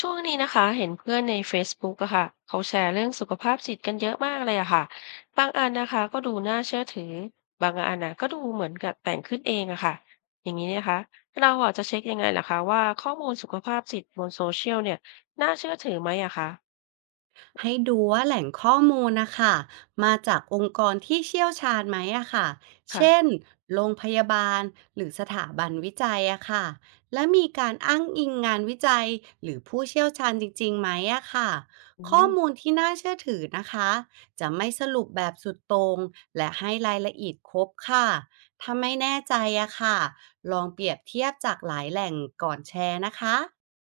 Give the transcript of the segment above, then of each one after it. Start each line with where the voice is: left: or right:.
left: ช่วงนี้นะคะเห็นเพื่อนใน Facebook อะค่ะเขาแชร์เรื่องสุขภาพจิตกันเยอะมากเลยอะค่ะบางอันนะคะก็ดูน่าเชื่อถือบางอันนะก็ดูเหมือนกับแต่งขึ้นเองอะค่ะอย่างนี้นะคะเราอะจะเช็คยังไงล่ะคะว่าข้อมูลสุขภาพจิตบนโซเชียลเนี่ยน่าเชื่อถือไหมอะคะ
right: ให้ดูว่าแหล่งข้อมูลนะคะมาจากองค์กรที่เชี่ยวชาญไหมอะค่ะเช่น
left: ค่ะ
right: โรงพยาบาลหรือสถาบันวิจัยอะค่ะและมีการอ้างอิงงานวิจัยหรือผู้เชี่ยวชาญจริงๆไหมอะค่ะ
left: อื
right: ข้อ
left: ม
right: มูลที่น่าเชื่อถือนะคะจะไม่สรุปแบบสุดโตรงและให้รายละเอียดครบค่ะถ้าไม่แน่ใจอะค่ะลองเปรียบเทียบจากหลายแหล่งก่อนแชร์นะคะ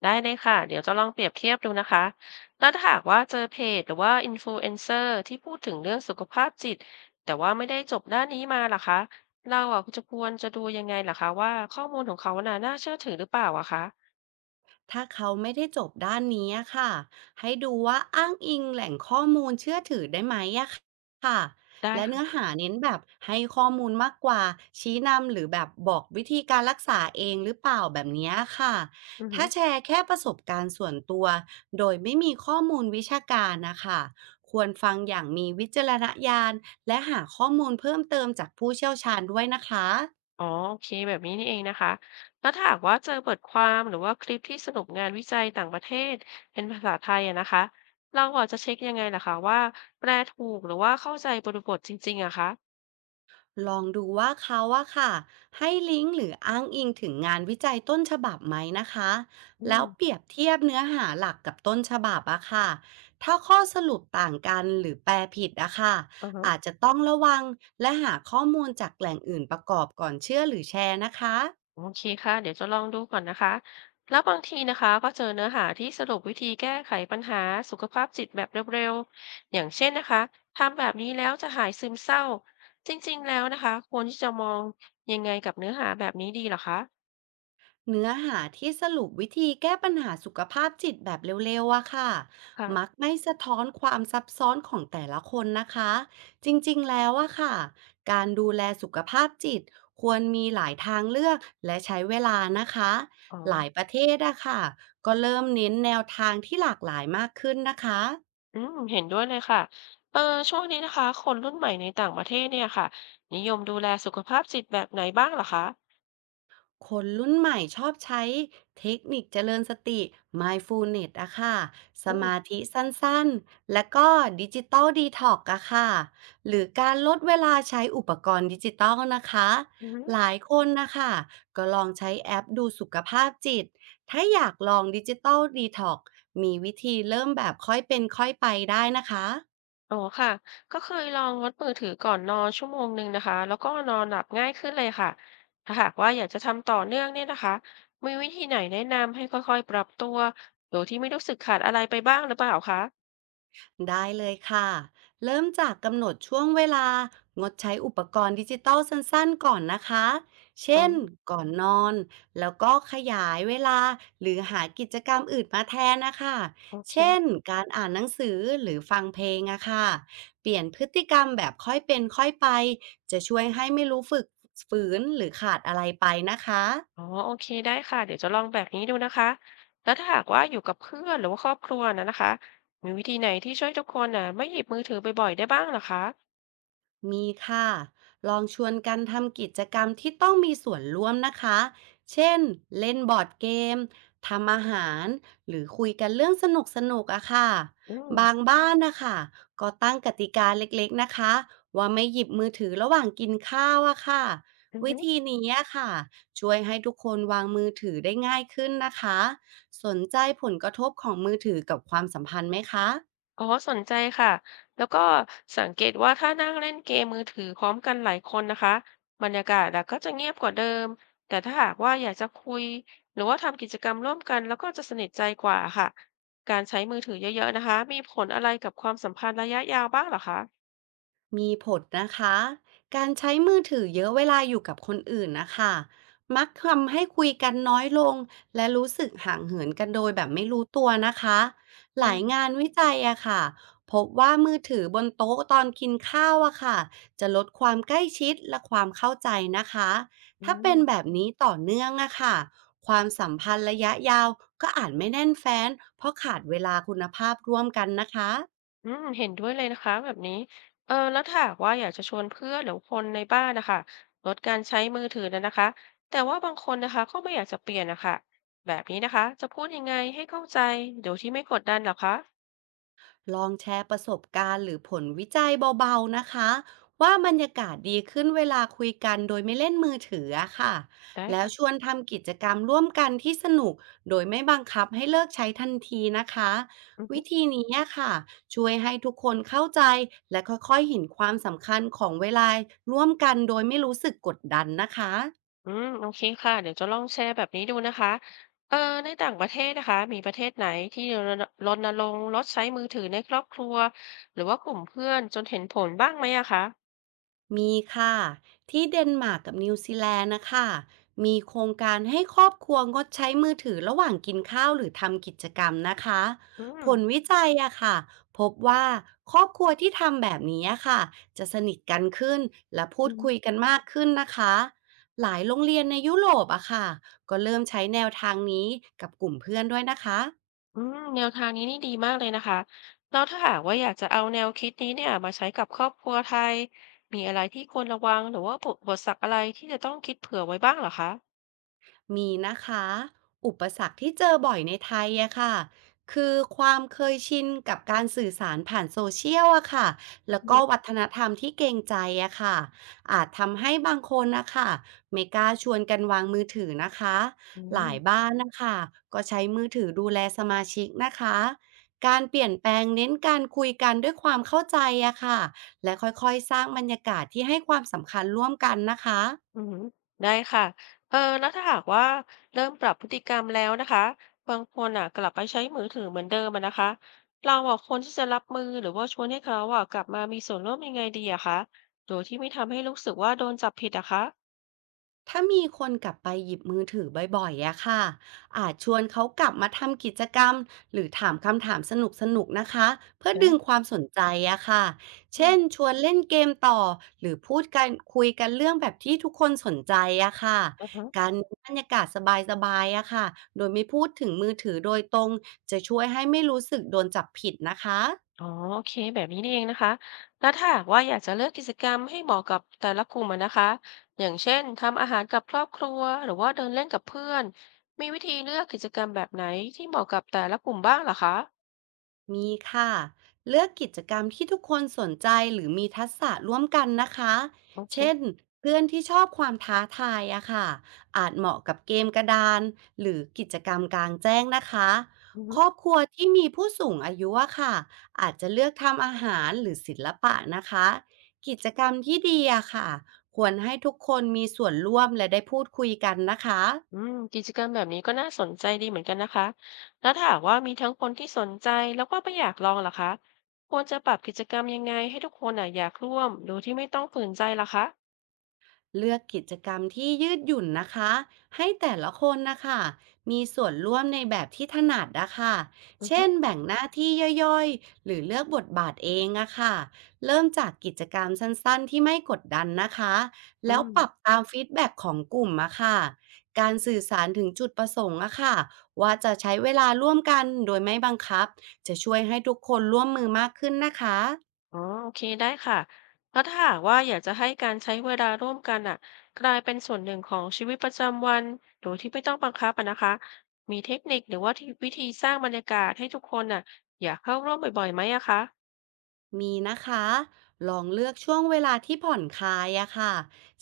left: ได้เลยค่ะเดี๋ยวจะลองเปรียบเทียบดูนะคะแล้วถ้าหากว่าเจอเพจหรือว่าอินฟลูเอนเซอร์ที่พูดถึงเรื่องสุขภาพจิตแต่ว่าไม่ได้จบด้านนี้มาล่ะคะเราอ่ะจะควรจะดูยังไงล่ะคะว่าข้อมูลของเขาน่ะน่าเชื่อถือหรือเปล่าอะคะ
right: ถ้าเขาไม่ได้จบด้านนี้อะค่ะให้ดูว่าอ้างอิงแหล่งข้อมูลเชื่อถือได้ไหมอะค่ะ
left: ได้
right: และ
left: ค่ะ
right: เนื้อหาเน้นแบบให้ข้อมูลมากกว่าชี้นำหรือแบบบอกวิธีการรักษาเองหรือเปล่าแบบเนี้ยค่ะ
left: อือหื
right: ถ้า
left: อ
right: แชร์แค่ประสบการณ์ส่วนตัวโดยไม่มีข้อมูลวิชาการนะคะควรฟังอย่างมีวิจารณญาณและหาข้อมูลเพิ่มเติมจากผู้เชี่ยวชาญด้วยนะคะ
left: อ๋อโอเคแบบนี้นี่เองนะคะแล้วถ้าหากว่าเจอบทความหรือว่าคลิปที่สรุปงานวิจัยต่างประเทศเป็นภาษาไทยอะนะคะเราอ่ะจะเช็คยังไงล่ะคะว่าแปลถูกหรือว่าเข้าใจบริบทจริงๆอะคะ
right: ลองดูว่าเขาอะค่ะให้ลิงก์หรืออ้างอิงถึงงานวิจัยต้นฉบับไหมนะคะ
left: อื
right: แล้วเป
left: ม
right: รียบเทียบเนื้อหาหลักกับต้นฉบับอะค่ะถ้าข้อสรุปต่างกันหรือแปลผิดอะค่ะ
left: อือฮะ
right: อาจจะต้องระวังและหาข้อมูลจากแหล่งอื่นประกอบก่อนเชื่อหรือแชร์นะคะ
left: โอเคค่ะเดี๋ยวจะลองดูก่อนนะคะแล้วบางทีนะคะก็เจอเนื้อหาที่สรุปวิธีแก้ไขปัญหาสุขภาพจิตแบบเร็วๆอย่างเช่นนะคะทำแบบนี้แล้วจะหายซึมเศร้าจริงๆแล้วนะคะควรที่จะมองยังไงกับเนื้อหาแบบนี้ดีเหรอคะ
right: เนื้อหาที่สรุปวิธีแก้ปัญหาสุขภาพจิตแบบเร็วๆอะค่ะมัก
left: ค่ะ
right: ไม่สะท้อนความซับซ้อนของแต่ละคนนะคะจริงๆแล้วอะค่ะการดูแลสุขภาพจิตควรมีหลายทางเลือกและใช้เวลานะคะ
left: อ๋อ
right: หลายประเทศอะค่ะก็เริ่มเน้นแนวทางที่หลากหลายมากขึ้นนะคะ
left: อืมเห็นด้วยเลยค่ะเออช่วงนี้นะคะคนรุ่นใหม่ในต่างประเทศเนี่ยค่ะนิยมดูแลสุขภาพจิตแบบไหนบ้างเหรอคะ
right: คนรุ่นใหม่ชอบใช้เทคนิคเจริญสติ mindfulness อะค่ะส
left: อืม
right: มาธิสั้นๆ และก็ดิจิตอลดีท็อกอะค่ะหรือการลดเวลาใช้อุปกรณ์ดิจิตอลนะคะ
left: อืม
right: หลายคนนะคะก็ลองใช้แอปดูสุขภาพจิตถ้าอยากลองดิจิตอลดีท็อกมีวิธีเริ่มแบบค่อยเป็นค่อยไปได้นะคะ
left: อ๋อค่ะก็เคยลองงดมือถือก่อนนอน1 ชั่วโมงนะคะแล้วก็นอนหลับง่ายขึ้นเลยค่ะถ้าหากว่าอยากจะทำต่อเนื่องเนี่ยนะคะมีวิธีไหนแนะนำให้ค่อยๆปรับตัวโดยที่ไม่รู้สึกขาดอะไรไปบ้างหรือเปล่าคะ
right: ได้เลยค่ะ เริ่มจากกำหนดช่วงเวลางดใช้อุปกรณ์ดิจิตอลสั้นๆ ก่อนนะคะ
left: อ๋อ
right: เช่น ก่อนนอน แล้วก็ขยายเวลาหรือหากิจกรรมอื่นมาแทนนะคะ
left: โอเค
right: เช่น การอ่านหนังสือหรือฟังเพลงอะค่ะเปลี่ยนพฤติกรรมแบบค่อยเป็นค่อยไปจะช่วยให้ไม่รู้ฝืนหรือขาดอะไรไปนะคะ
left: อ๋อโอเคได้ค่ะเดี๋ยวจะลองแบบนี้ดูนะคะแล้วถ้าหากว่าอยู่กับเพื่อนหรือว่าครอบครัวนะคะมีวิธีไหนที่ช่วยทุกคนน่ะไม่หยิบมือถือบ่อยๆได้บ้างเหรอคะ
right: มีค่ะลองชวนกันทำกิจกรรมที่ต้องมีส่วนร่วมนะคะเช่นเล่นบอร์ดเกมทำอาหาร หรือคุยกันเรื่องสนุกสนุกอะค่ะ
left: อื
right: บาง
left: ม
right: บ้านนะคะก็ตั้งกติกาเล็กๆนะคะว่าไม่หยิบมือถือระหว่างกินข้าวอะค่ะวิธีนี้อะค่ะช่วยให้ทุกคนวางมือถือได้ง่ายขึ้นนะคะสนใจผลกระทบของมือถือกับความสัมพันธ์ไหมคะ
left: อ๋อสนใจค่ะ แล้วก็สังเกตว่าถ้านั่งเล่นเกมมือถือพร้อมกันหลายคนนะคะบรรยากาศอะก็จะเงียบกว่าเดิม แต่ถ้าหากว่าอยากจะคุยหรือว่าทำกิจกรรมร่วมกันแล้วก็จะสนิทใจกว่าค่ะการใช้มือถือเยอะๆนะคะมีผลอะไรกับความสัมพันธ์ระยะยาวบ้างเหรอคะ
right: มีผลนะคะ การใช้มือถือเยอะเวลาอยู่กับคนอื่นนะคะ มักทำให้คุยกันน้อยลงและรู้สึกห่างเหินกันโดยแบบไม่รู้ตัวนะคะ หลายงา
left: ใช่
right: นวิจัยอะค่ะพบว่ามือถือบนโต๊ะตอนกินข้าวอะค่ะจะลดความใกล้ชิดและความเข้าใจนะคะ
left: อื
right: ถ้าเป็น
left: ม
right: แบบนี้ต่อเนื่องอะค่ะความสัมพันธ์ระยะยาวก็อาจไม่แน่นแฟ้นเพราะขาดเวลาคุณภาพร่วมกันนะคะ
left: อืมเห็นด้วยเลยนะคะแบบนี้เออแล้วถ้าหากว่าอยากจะชวนเพื่อนหรือคนในบ้านนะคะลดการใช้มือถือนะคะแต่ว่าบางคนนะคะก็ไม่อยากจะเปลี่ยนนะคะแบบนี้นะคะจะพูดยังไงให้เข้าใจโดยที่ไม่กดดันเหรอคะ
right: ลองแชร์ประสบการณ์หรือผลวิจัยเบาๆนะคะว่าบรรยากาศดีขึ้นเวลาคุยกันโดยไม่เล่นมือถืออะค่ะ
left: ได้
right: แล้วช
left: ค่ะ
right: วนทำกิจกรรมร่วมกันที่สนุกโดยไม่บังคับให้เลิกใช้ทันทีนะคะ
left: อือฮึ
right: วิธีนี้อะค่ะช่วยให้ทุกคนเข้าใจและค่อยๆเห็นความสำคัญของเวลาร่วมกันโดยไม่รู้สึกกดดันนะคะ
left: อืมโอเคค่ะเดี๋ยวจะลองแชร์แบบนี้ดูนะคะเออในต่างประเทศนะคะมีประเทศไหนที่รณรงค์ลดใช้มือถือในครอบครัวหรือว่ากลุ่มเพื่อนจนเห็นผลบ้างไหมอะคะ
right: มีค่ะที่เดนมาร์กกับนิวซีแลนด์นะคะมีโครงการให้ครอบครัวงดใช้มือถือระหว่างกินข้าวหรือทำกิจกรรมนะคะ
left: อืม
right: ผลวิจัยอะค่ะพบว่าครอบครัวที่ทำแบบนี้อะค่ะจะสนิทกันขึ้นและพูดคุยกันมากขึ้นนะคะหลายโรงเรียนในยุโรปอะค่ะก็เริ่มใช้แนวทางนี้กับกลุ่มเพื่อนด้วยนะคะ
left: อืมแนวทางนี้นี่ดีมากเลยนะคะแล้วถ้าหากว่าอยากจะเอาแนวคิดนี้เนี่ยมาใช้กับครอบครัวไทยมีอะไรที่ควรระวังหรือว่าบทสักอะไรที่จะต้องคิดเผื่อไว้บ้างเหรอคะ
right: มีนะคะอุปสรรคที่เจอบ่อยในไทยอะค่ะคือความเคยชินกับการสื่อสารผ่านโซเชียลอะค่ะแล้ว
left: อื
right: ก็
left: ม
right: วัฒนธรรมที่เกรงใจอะค่ะอาจทำให้บางคนนะคะไม่กล้าชวนกันวางมือถือนะคะ
left: อหื
right: หลาย
left: อ
right: บ้านนะคะก็ใช้มือถือดูแลสมาชิกนะคะการเปลี่ยนแปลงเน้นการคุยกันด้วยความเข้าใจอะค่ะและค่อยๆสร้างบรรยากาศที่ให้ความสำคัญร่วมกันนะคะ
left: อืมอหือได้ค่ะเออแล้วถ้าหากว่าเริ่มปรับพฤติกรรมแล้วนะคะบางคนอ่ะกลับไปใช้มือถือเหมือนเดิมอะนะคะเราอ่ะควรที่จะรับมือหรือว่าชวนให้เขาอ่ะกลับมามีส่วนร่วมยังไงดีอะคะโดยที่ไม่ทำให้รู้สึกว่าโดนจับผิดอะคะ
right: ถ้ามีคนกลับไปหยิบมือถือบ่อยๆอะค่ะอาจชวนเขากลับมาทำกิจกรรมหรือถามคำถามสนุกๆนะคะเพื่อ
left: ได้
right: ดึงความสนใจอะค่ะ
left: อื
right: เช่น
left: ม
right: ชวนเล่นเกมต่อหรือพูดกันคุยกันเรื่องแบบที่ทุกคนสนใจอะค่ะ
left: อืาฮะ
right: การมีบรรยากาศสบายๆอะค่ะโดยไม่พูดถึงมือถือโดยตรงจะช่วยให้ไม่รู้สึกโดนจับผิดนะคะ
left: อ๋อโอเคแบบนี้นี่เองนะคะแล้วถ้าหากว่าอยากจะเลือกกิจกรรมให้เหมาะกับแต่ละกลุ่มอะนะคะอย่างเช่นทำอาหารกับครอบครัวหรือว่าเดินเล่นกับเพื่อนมีวิธีเลือกกิจกรรมแบบไหนที่เหมาะกับแต่ละกลุ่มบ้างเหรอคะ
right: มีค่ะเลือกกิจกรรมที่ทุกคนสนใจหรือมีทักษะร่วมกันนะคะ
left: โอเค
right: เช่นเพื่อนที่ชอบความท้าทายอะค่ะอาจเหมาะกับเกมกระดานหรือกิจกรรมกลางแจ้งนะคะ
left: อือฮึ
right: ครอบครัวที่มีผู้สูงอายุอะค่ะอาจจะเลือกทำอาหารหรือศิลปะนะคะกิจกรรมที่ดีอะค่ะควรให้ทุกคนมีส่วนร่วมและได้พูดคุยกันนะคะ
left: อืมกิจกรรมแบบนี้ก็น่าสนใจดีเหมือนกันนะคะแล้วถ้าหากว่ามีทั้งคนที่สนใจแล้วก็ไม่อยากลองเหรอคะควรจะปรับกิจกรรมยังไงให้ทุกคนอ่ะอยากร่วมโดยที่ไม่ต้องฝืนใจเหรอคะ
right: เลือกกิจกรรมที่ยืดหยุ่นนะคะให้แต่ละคนนะคะมีส่วนร่วมในแบบที่ถนัดนะคะ
left: อือ
right: เช่
left: ฮึ
right: นแบ่งหน้าที่ย่อยๆหรือเลือกบทบาทเองอะค่ะเริ่มจากกิจกรรมสั้นๆที่ไม่กดดันนะคะ
left: อื
right: แล้ว
left: ม
right: ปรับตามฟีดแบ็กของกลุ่มอะค่ะการสื่อสารถึงจุดประสงค์อะค่ะว่าจะใช้เวลาร่วมกันโดยไม่บังคับจะช่วยให้ทุกคนร่วมมือมากขึ้นนะคะ
left: อ๋อโอเคได้ค่ะ แล้วถ้าหากว่าอยากจะให้การใช้เวลาร่วมกันอ่ะกลายเป็นส่วนหนึ่งของชีวิตประจำวันโดยที่ไม่ต้องบังคับอะนะคะมีเทคนิคหรือว่าที่วิธีสร้างบรรยากาศให้ทุกคนอ่ะอยากเข้าร่วมบ่อยๆไหมอะคะ
right: มีนะคะลองเลือกช่วงเวลาที่ผ่อนคลายอะค่ะ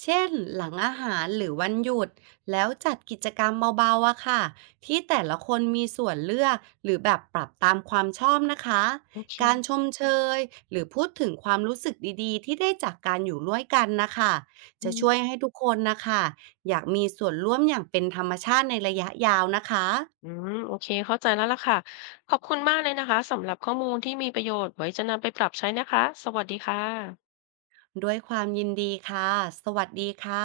right: เช่นหลังอาหารหรือวันหยุด แล้วจัดกิจกรรมเบาๆอะค่ะที่แต่ละคนมีส่วนเลือกหรือแบบปรับตามความชอบนะคะ
left: โอเค
right: การชมเชยหรือพูดถึงความรู้สึกดีๆที่ได้จากการอยู่ร่วมกันนะคะ
left: อื
right: จะช่
left: ม
right: วยให้ทุกคนนะคะอยากมีส่วนร่วมอย่างเป็นธรรมชาติในระยะยาวนะคะ
left: อืมโอเค เข้าใจแล้วล่ะค่ะขอบคุณมากเลยนะคะสำหรับข้อมูลที่มีประโยชน์ไว้จะนำไปปรับใช้นะคะสวัสดีค่ะ
right: ด้วยความยินดีค่ะ สวัสดีค่ะ